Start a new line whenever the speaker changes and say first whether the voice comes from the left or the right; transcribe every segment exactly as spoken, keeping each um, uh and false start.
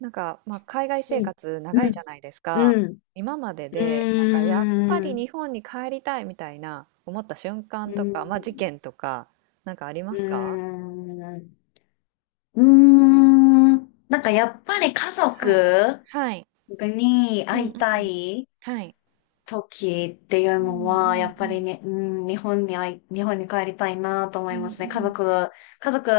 right: なんか、まあ、海外生
left: いい。
right: 活
left: う
right: 長い
left: ん、
right: じゃないです
left: う
right: か。
left: ん、
right: 今まで
left: う
right: で、なんかやっぱ
left: ー
right: り
left: ん、
right: 日本に帰りたいみたいな思った瞬
left: う
right: 間
left: ー
right: と
left: ん、
right: か、まあ、事件とか、なんかあり
left: う
right: ま
left: ー
right: すか？
left: ん、うーんなんかやっぱり家
right: はい。
left: 族
right: はい。
left: に
right: うん
left: 会い
right: う
left: た
right: ん。
left: い
right: はい。
left: 時っていう
right: う
left: の
right: んう
left: は、やっぱ
right: ん
left: りね、うん、日本に会い、日本に帰りたいなと思
right: う
left: いま
right: ん。う
left: す
right: んう
left: ね。家
right: ん。
left: 族、家族、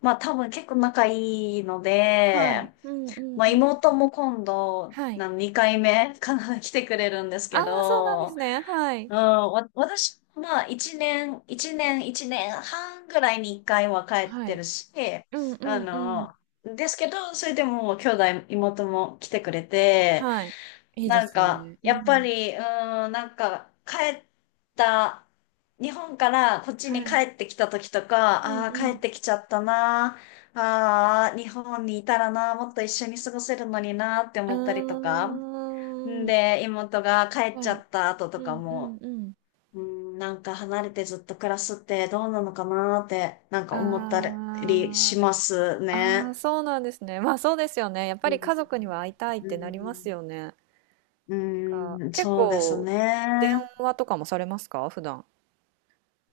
left: まあ多分結構仲いいの
right: は
left: で、
right: い。うんうん
left: まあ
right: うん。
left: 妹も今度、
right: はい。
left: なにかいめかな、来てくれるんです
right: あ
left: け
right: あ、そうなんです
left: ど、
right: ね。はい。
left: うん、わ、私、まあ、一年、一年、一年半ぐらいに一回は帰っ
right: は
left: て
right: い。
left: るし、
right: うんう
left: あ
right: んうん。
left: の、ですけど、それでも兄弟、妹も来てくれて、
right: はい。いいで
left: なん
right: す
left: か、
right: ね。う
left: やっぱ
right: ん。
left: り、うん、なんか、帰った、日本からこっち
right: は
left: に帰
right: い。
left: ってきた時とか、
right: うん
left: ああ、
right: う
left: 帰っ
right: ん。
left: てきちゃったな、ああ、日本にいたらな、もっと一緒に過ごせるのになって
right: あ
left: 思ったりとか、
right: ー
left: ん
right: ん。
left: で、妹が帰っ
right: は
left: ちゃ
right: い。
left: った後
right: う
left: とか
right: んう
left: も、
right: んうん。
left: うん、なんか離れてずっと暮らすってどうなのかなーって、なんか思ったりし
right: あー
left: ます
right: あ
left: ね。
right: ー、そうなんですね。まあそうですよね。やっぱ
left: うん、
right: り家族には会いたいっ
left: う
right: てなります
left: ん、
right: よね。か
left: うん
right: 結
left: そうです
right: 構、電
left: ね。
right: 話とかもされますか普段？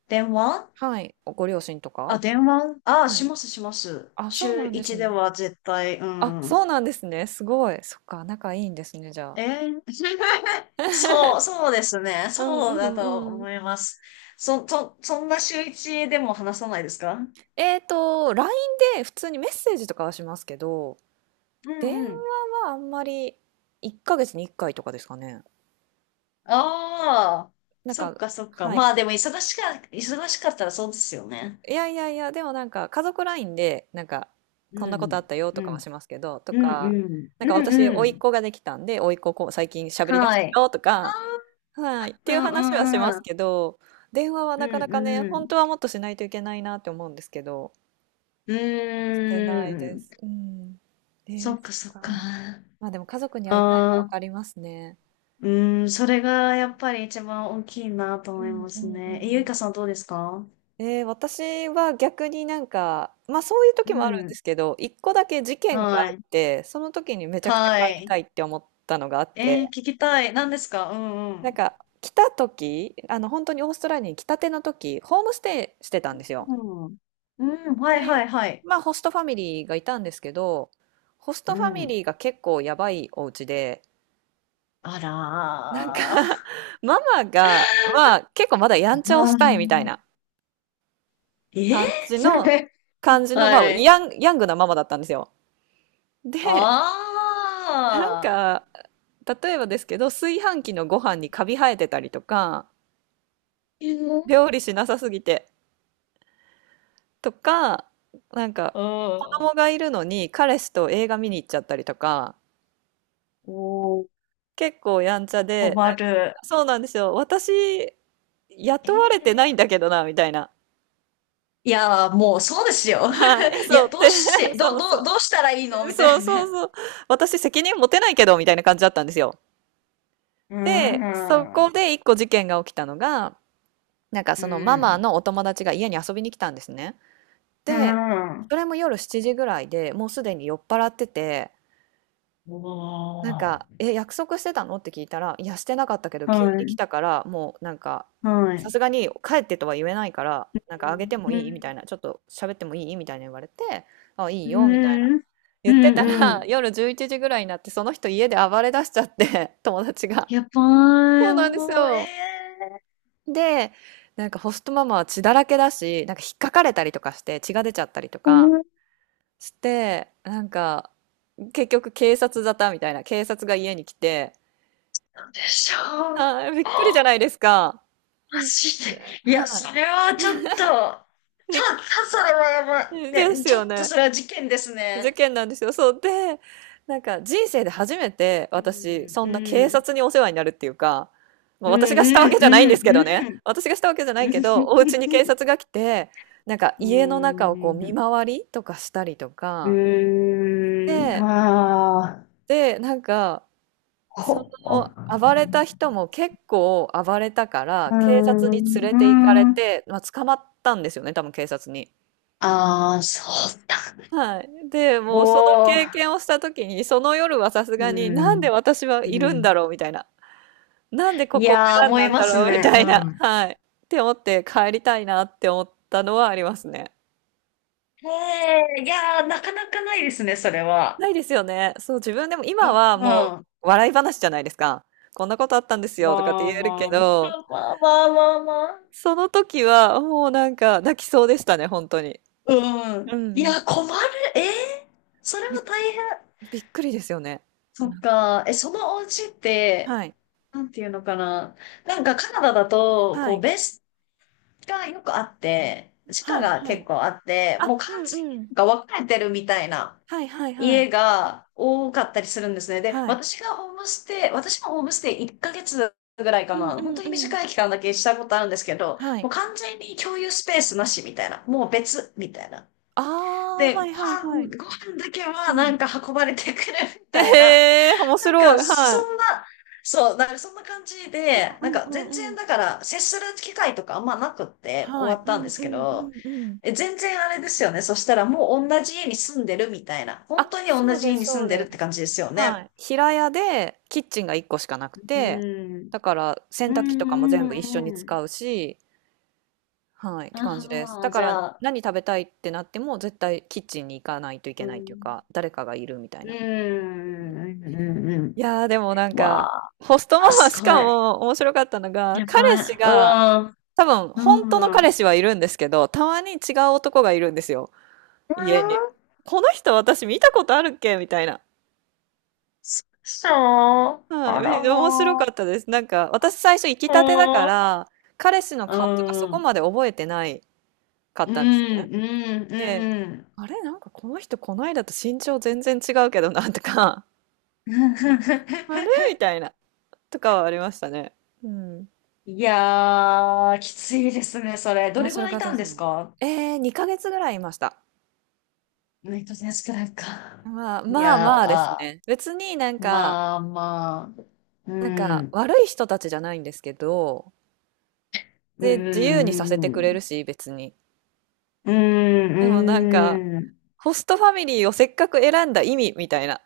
left: 電話
right: はい。おご両親と
left: あ、
right: か。
left: 電話、あ、
right: は
left: し
right: い。
left: ますします。
right: あ、そう
left: 週
right: なんです
left: 一で
right: ね。
left: は絶対、う
right: あ、そ
left: ん。
right: うなんですね。すごい。そっか、仲いいんですね、じゃあ。
left: えー そう、そうですね。
right: うん
left: そう
right: う
left: だと
right: んうん。
left: 思います。そ、そ、そんな週一でも話さないですか？う
right: えっと、ライン で普通にメッセージとかはしますけど、
left: ん
right: 電
left: う
right: 話
left: ん。
right: はあんまりいっかげつにいっかいとかですかね。
left: ああ、
right: なん
left: そっ
right: か、
left: かそっか。
right: はい。
left: まあでも忙しか、忙しかったらそうですよね。
right: いやいやいや、でもなんか家族ラインで、なんか、
left: う
right: こんなことあ
left: ん、
right: ったよと
left: う
right: かは
left: ん、
right: しますけど、とうん
left: うん、うん、
right: か、なん
left: う
right: か
left: ん、
right: 私、
left: う
right: 甥っ
left: ん。
right: 子ができたんで、甥っ子こう最近喋り出し
left: は
right: た
left: い。
right: よとか、はい、って
left: う
right: いう
left: ん、う
right: 話はしま
left: ん、う
right: す
left: ん、
right: けど、電話は
left: う
right: なかな
left: ん、
right: かね、
left: う
right: 本
left: ん。
right: 当はもっとしないといけないなって思うんですけど、
left: う
right: してない
left: ー
right: で
left: ん、
right: す。うん。え
left: そ
right: ー、
left: っか
right: そっ
left: そっか。
right: か。
left: あ
right: まあでも家族に会いたいはわ
left: あ、
right: かりますね。
left: うん、それがやっぱり一番大きいなと
right: う
left: 思い
right: ん
left: ま
right: う
left: す
right: んう
left: ね。え、ゆい
right: ん。
left: かさんどうですか？
right: えー、私は逆になんか、まあそういう
left: う
right: 時もあるんで
left: ん、
right: すけど、一個だけ事件があ
left: は
right: っ
left: い、
right: て、その時にめちゃくちゃ
left: は
right: 帰り
left: い。
right: たいって思ったのがあって、
left: えー聞きたい。何ですか？うん、う
right: なん
left: ん。
right: か来た時、あの本当にオーストラリアに来たての時、ホームステイしてたんですよ。
left: うん、うん、はい、は
right: で、
left: い、はい。
right: まあホストファミリーがいたんですけど、ホス
left: う
right: トファミリ
left: ん。
right: ーが結構やばいお家で、
left: あ
right: なんか
left: ら ー。
right: ママが、まあ結構まだやんちゃをしたいみたい
left: あ
right: な
left: ー
right: 感
left: え
right: じの、
left: ー
right: 感 じの、ま
left: は
right: あ
left: い。
right: ヤン、ヤングなママだったんですよ。
left: あ
right: で、なん
left: あ。
right: か、例えばですけど、炊飯器のご飯にカビ生えてたりとか、
left: えーうん。
right: 料理しなさすぎてとか、なんか、子
left: お
right: 供がいるのに彼氏と映画見に行っちゃったりとか、
left: ー、
right: 結構やんちゃで、な
left: 困
right: んか
left: る。
right: そうなんですよ。私、
left: え
right: 雇われてないんだ
left: ー
right: けどな、みたいな。
left: いやー、もうそうですよ。
right: はい、え、
left: い
right: そ
left: や、
right: うっ
left: どうし
right: て、
left: て、ど、
right: そうそ
left: ど、
right: う。
left: どうしたらいいのみたい
right: そう
left: な
right: そう
left: ね。
right: そう。私責任持てないけど、みたいな感じだったんですよ。
left: うー
right: で、そ
left: ん。
right: こ
left: う
right: で一個事件が起きたのが、なんか
left: ー
right: そのママ
left: ん。
right: のお友達が家に遊びに来たんですね。
left: うー
right: で、
left: ん。
right: それも夜しちじぐらいで、もうすでに酔っ払ってて、
left: お
right: なんか
left: ー。
right: 「え、約束してたの？」って聞いたら「いや、してなかったけど急
left: は
right: に来
left: い。
right: たから、もうなんか、
left: は
right: さ
left: い。
right: すがに帰ってとは言えないから、なんかあげても
left: う
right: いい？」みたい
left: ん。
right: な「ちょっと喋ってもいい？」みたいな言われて「あ、いい
left: う
right: よ」みたいな
left: ん。う
right: 言
left: ん。
right: ってた
left: う
right: ら、
left: ん。
right: 夜じゅういちじぐらいになってその人家で暴れ出しちゃって、友達が。
left: やば
right: そ
left: い、
right: うなんです
left: もう、え
right: よ。
left: え
right: で、なんかホストママは血だらけだし、なんか引っかかれたりとかして血が出ちゃったりと
left: ー、
right: か
left: 思っ
right: して、なんか、結局警察沙汰みたいな、警察が家に来て、
left: たでしょう。
right: あー、びっくりじゃ
left: あ、
right: ないですか。う
left: マ
right: ん、
left: ジで。いや、
right: は
left: それはちょっと、ちょっ
right: い。びっ
left: と、それはやば
right: で
left: い。ね、
right: す
left: ちょ
right: よ
left: っと
right: ね。
left: それは事件です
right: 事
left: ね。
right: 件なんですよ。そう。で、なんか人生で初めて
left: う
right: 私、
left: ん、
right: そ
left: う
right: んな警
left: ん、
right: 察にお世話になるっていうか、まあ、
left: うん、う
right: 私がしたわ
left: ん、
right: けじゃないんですけど
left: うん、
right: ね。
left: うん、
right: 私がしたわけじゃないけど、お家に警察が来て、なんか
left: うー
right: 家の中をこう見
left: ん、
right: 回りとかしたりとか、
left: うーん、
right: で、
left: ああ、
right: で、なんかそ
left: ほ、う
right: の暴れた人も結構暴れたか
left: ー
right: ら、警察
left: ん、
right: に連
left: う
right: れ
left: ー
right: て行かれ
left: ん、
right: て、まあ、捕まったんですよね、多分警察に。
left: ああ、そうだ。
right: はい。で、もうその
left: お
right: 経
left: ー、
right: 験をした時に、その夜はさす
left: う
right: がに、なんで
left: ん、
right: 私は
left: う
right: いるん
left: ん。
right: だろうみたいな。なんでこ
left: い
right: こを
left: やー、
right: 選ん
left: 思
right: だ
left: い
right: ん
left: ま
right: だ
left: す
right: ろうみ
left: ね。
right: た
left: う
right: いな。
left: ん。
right: はい。って思って帰りたいなって思ったのはありますね。
left: へえ、いやー、なかなかないですね、それは。
right: ないですよね。そう、自分でも
left: う
right: 今はも
left: ん。
right: う笑い話じゃないですか。こんなことあったんですよとかって
left: まあ
right: 言えるけ
left: まあ、ま
right: ど、
left: あまあまあまあ。
right: その時は、もうなんか泣きそうでしたね、本当に。
left: う
right: う
left: ん。い
right: ん、
left: や、困る。えー、それ
right: び
left: は大変。
right: びっくりですよね。
left: そっ
right: なんか、
left: か。え、そのお家って、
right: はい。
left: なんていうのかな。なんかカナダだと、
right: は
left: こう、
right: い。
left: ベースがよくあって、地下
right: はい、
left: が
right: は
left: 結
right: い。
left: 構あって、もう
right: あ、う
left: 完
right: ん
left: 全
right: う
left: に
right: ん。
left: なんか分かれてるみたいな
right: はいはいは
left: 家
right: い。
left: が多かったりするんですね。で、
right: はい。
left: 私がホームステイ、私もホームステイいっかげつぐらい
right: う
left: か
right: ん
left: な。
right: う
left: 本当
right: ん
left: に
right: うん。
left: 短い期間だけしたことあるんですけど、
right: は
left: も
right: い。
left: う完全に共有スペースなしみたいな。もう別みたいな。
right: ああ、は
left: で、ご
right: いはいは
left: 飯、
right: い。
left: ご飯だけ
right: う
left: はな
right: ん。
left: んか運ばれてくるみたいな。
right: ええー、面
left: なん
right: 白
left: か
right: い。
left: そ
right: はい。
left: んな、そう、なんかそんな感じで、
right: う
left: なん
right: ん
left: か
right: う
left: 全
right: んう
left: 然
right: ん。
left: だから接する機会とかあんまなくって終
right: は
left: わ
right: い。
left: っ
right: う
left: たんで
right: ん
left: す
right: う
left: け
right: ん
left: ど、
right: うんうん。
left: え、全然あれですよね。そしたらもう同じ家に住んでるみたいな。本
right: あ、
left: 当に同
right: そう
left: じ
right: で
left: 家
right: す
left: に住
right: そう
left: んでる
right: で
left: って
right: す。
left: 感じですよね。
right: はい。平屋でキッチンが一個しかなく
left: う
right: て、
left: ん。
right: だから洗
left: う
right: 濯機とかも
left: んう
right: 全部一緒に
left: んうん。
right: 使うし、はい、って感じです。
left: あ
right: だ
left: あ、
right: か
left: じ
right: ら
left: ゃあ、
right: 何食べたいってなっても絶対キッチンに行かないとい
left: う
right: けないという
left: ん。
right: か、誰かがいるみたい
left: うん
right: な。うんうん。
left: うんうんう
right: いやー、でもなん
left: ん。
right: か、
left: わ
right: ホスト
left: あ、
right: ママ
left: す
right: しか
left: ごい。
right: も面白かったのが、
left: や
right: 彼
left: ば
right: 氏
left: い。う
right: が、
left: ん。
right: 多分
left: う
right: 本当の
left: ん。うん
right: 彼氏はいるんですけど、たまに違う男がいるんですよ、家に。この人私見たことあるっけみたいな。
left: そう。
right: は
left: あ
right: い、
left: ら
right: み面白か
left: ま
right: ったです。なんか、私最初行きたてだか
left: あ。
right: ら、彼氏の
left: う
right: 顔とかそ
left: ん。う
right: こ
left: ん。
right: まで覚えてないかっ
left: うん。
right: たんですね。で、
left: うん。う
right: あれなんかこの人こないだと身長全然違うけどなとか、
left: ん。
right: あれ みたいな、とかはありましたね。うん。
left: いやー、きついですね、それ。ど
right: 面
left: れぐ
right: 白
left: らい
right: か
left: い
right: った
left: た
right: で
left: んで
right: す
left: す
right: ね。
left: か？
right: えー、にかげつぐらいいました。
left: ネット選手くらいか。
right: まあ、
left: いや
right: まあま
left: ー、
right: あです
left: あ
right: ね。別になんか、
left: まあまあ、う
right: なんか
left: ん、
right: 悪い人たちじゃないんですけど、
left: う
right: で、自由にさせ
left: ん、
right: て
left: う
right: くれ
left: ん、
right: るし、別に。
left: うん、
right: でもなんか、
left: うん。
right: ホストファミリーをせっかく選んだ意味みたいな。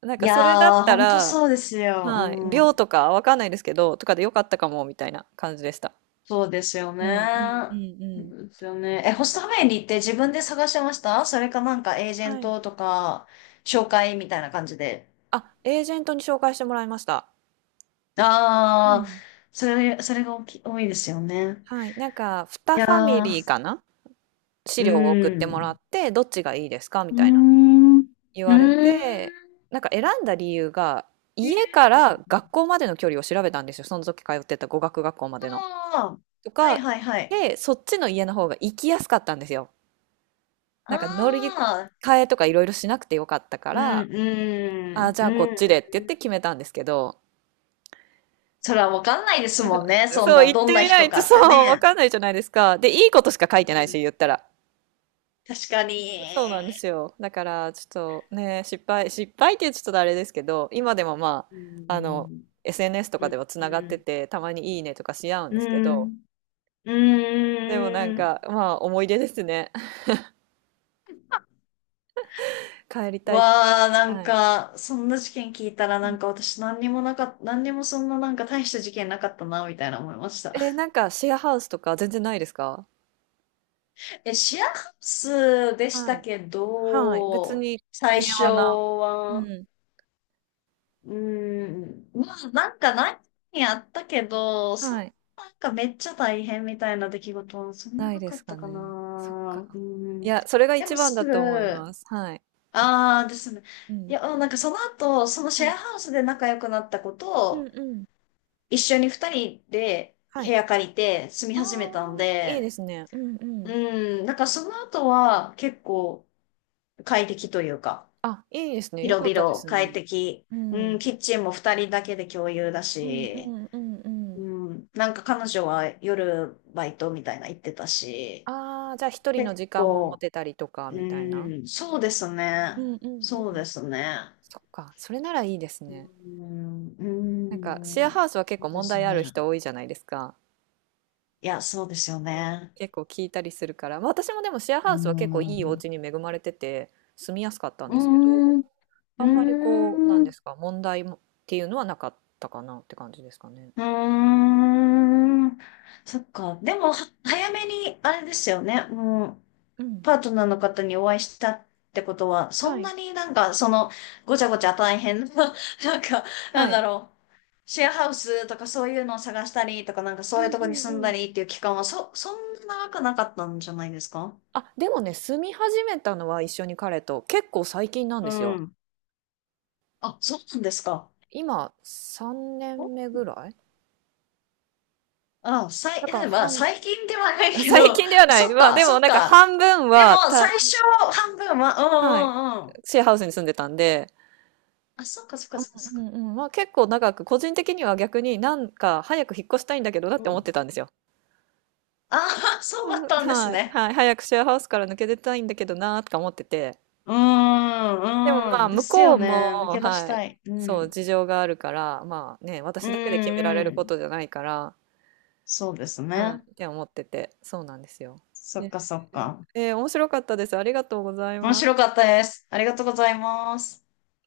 right: なん
left: い
right: かそれだっ
left: やー、
right: た
left: ほんと
right: ら、
left: そうですよ。
right: はい、
left: う
right: 寮
left: ん、
right: とかわかんないですけど、とかでよかったかも、みたいな感じでした。
left: そうですよ
right: うんうんう
left: ね。
right: ん
left: そ
right: うん。
left: うですよね。え、ホストファミリーって自分で探してました？それかなんかエージェン
right: はい。
left: トとか、紹介みたいな感じで。
right: あ、エージェントに紹介してもらいました。う
left: あー、
right: ん。
left: それ、それが大き多いですよね。
right: はい。なんか、
left: い
right: に
left: や
right: ファミリー
left: ー、
right: かな、資
left: う
right: 料を送ってもら
left: ん。
right: って、どっちがいいですかみ
left: うー
right: たいな
left: ん。う
right: 言われ
left: ーん。
right: て、なんか選んだ理由が、
left: えー
right: 家か
left: う
right: ら
left: んう
right: 学
left: ん
right: 校までの距離を調べたんですよ。その時通ってた語学学校までの。
left: あ
right: と
left: あ、はい
right: か、
left: はいはい。
right: で、そっちの家の方が行きやすかったんですよ。
left: あ
right: なんか乗り
left: あ、
right: 換えとかいろいろしなくてよかったか
left: うん、
right: ら、
left: う
right: あ、
left: ん、
right: じゃあこ
left: う
right: っ
left: ん。
right: ちでって言って決めたんですけど、
left: それはわかんないですもんね。そん
right: そう、
left: な、
right: 言っ
left: ど
right: て
left: んな
right: みな
left: 人
right: い
left: か
right: と、
left: って
right: そう、わ
left: ね。
right: かんないじゃないですか。で、いいことしか書いて
left: う
right: ないし、
left: ん、
right: 言ったら。
left: 確か
right: そうなんで
left: に。
right: すよ。だから、ちょっとね、失敗、失敗ってちょっとあれですけど、今でもま
left: う
right: あ、あの、
left: ん、
right: エスエヌエス と
left: う
right: かで
left: ん、
right: はつ
left: う
right: ながって
left: ん、
right: て、たまにいいねとかし合うん
left: う
right: ですけど、
left: ん。う
right: でもなん
left: ん
right: か、まあ、思い出ですね。帰りたい。
left: わあ、なん
right: はい。
left: か、そんな事件聞いたら、なんか私何にもなかった、何にもそんななんか大した事件なかったな、みたいな思いました。
right: えーなんか、シェアハウスとか全然ないですか？
left: え、シェアハウスでし
right: は
left: た
right: い。
left: け
right: はい。別
left: ど、
right: に
left: 最
right: 平
left: 初
right: 和な。う
left: は、
right: ん。
left: うん、まあなんか何やったけど、そん
right: は
left: な
right: い。
left: なんかめっちゃ大変みたいな出来事はそん
right: な
left: な
right: い
left: な
right: で
left: か
right: す
left: っ
right: か
left: たかな。
right: ね。そっか。
left: う
right: い
left: ん。
right: や、それが
left: で
right: 一
left: も
right: 番だ
left: すぐ、
right: と思います。はい。
left: ああですね。
right: う
left: い
right: ん。
left: や、なんかその後、そのシ
right: は
left: ェ
right: い。
left: アハウスで仲良くなった子
right: うん
left: と、
right: うん。
left: 一緒に二人で
right: は
left: 部
right: い。
left: 屋借りて住み
right: あ
left: 始めたん
right: あ、いい
left: で、
right: ですね。うんうん。
left: うん、なんかその後は結構、快適というか、
right: あ、いいですね。よかっ
left: 広
right: たで
left: 々
right: す
left: 快
right: ね。
left: 適。
right: う
left: うん、
right: ん。
left: キッチンも二人だけで共有だ
right: うんう
left: し、
right: んうんうん。
left: うん、なんか彼女は夜バイトみたいな言ってたし、
right: ああ、じゃあ一人の
left: 結
right: 時間も持
left: 構、
right: てたりとか
left: う
right: みたいな。
left: ん、そうです
right: う
left: ね。
right: んうんう
left: そう
right: ん。
left: ですね。
right: そっか。それならいいです
left: う
right: ね。
left: ん、
right: なんかシ
left: う
right: ェア
left: ん、
right: ハウスは結
left: そう
right: 構
left: で
right: 問
left: す
right: 題ある
left: ね。
right: 人多いじゃないですか。
left: いや、そうですよね。
right: 結構聞いたりするから、まあ、私もでもシェアハ
left: う
right: ウスは結構いいお
left: ん、
right: 家に恵まれてて住みやすかったん
left: う
right: ですけど、
left: ん、
right: あんまりこう、なん
left: う
right: で
left: ん。
right: すか、問題もっていうのはなかったかなって感じですかね。
left: うーん。そっか。でも、は早めに、あれですよね。もう、
right: うん。
left: パートナーの方にお会いしたってことは、そ
right: は
left: ん
right: い。
left: なになんか、その、ごちゃごちゃ大変な、なんか、な
right: は
left: ん
right: い。
left: だ
right: う
left: ろう。シェアハウスとかそういうのを探したりとか、なんかそういう
right: ん
left: と
right: う
left: こに
right: ん
left: 住ん
right: う
left: だ
right: ん。
left: りっていう期間は、そ、そんな長くなかったんじゃないですか？
right: あ、でもね、住み始めたのは一緒に彼と結構最近なん
left: う
right: ですよ。
left: ん。あ、そうなんですか。
right: 今さんねんめ
left: お
right: ぐらい
left: あ、さい、
right: だから
left: まあ、
right: 半、
left: 最近ではない け
right: 最
left: ど、
right: 近ではない。
left: そっ
right: まあ
left: か、
right: で
left: そ
right: も
left: っ
right: なんか
left: か。
right: 半分
left: で
right: は
left: も、最
right: た、
left: 初半分は、う
right: はい、
left: んうんうん。
right: シェアハウスに住んでたんで、
left: あ、そっかそっか
right: う
left: そっかそっ
right: ん
left: か。
right: うんうん。まあ結構長く、個人的には逆になんか早く引っ越したいんだけどなっ
left: う
right: て思っ
left: ん。
right: てたんですよ。
left: ああ、そ
right: う
left: うだっ
right: ん、
left: たんです
right: はい。
left: ね。
right: はい。早くシェアハウスから抜け出たいんだけどなーとか思ってて。
left: う
right: でも
left: ー
right: ま
left: ん、
right: あ
left: うん。で
right: 向
left: す
right: こ
left: よ
right: う
left: ね。抜
right: も、
left: け出し
right: はい。
left: たい。う
right: そう、
left: ん。
right: 事情があるから、まあね、
left: うん、
right: 私だけで決められる
left: う
right: こ
left: ん。
right: とじゃないから、
left: そうです
right: は
left: ね。
right: い。って思ってて。そうなんですよ。
left: そっ
right: ね、
left: かそっか。
right: えー面白かったです。ありがとうござい
left: 面
right: ま
left: 白
right: す。
left: かったです。ありがとうございます。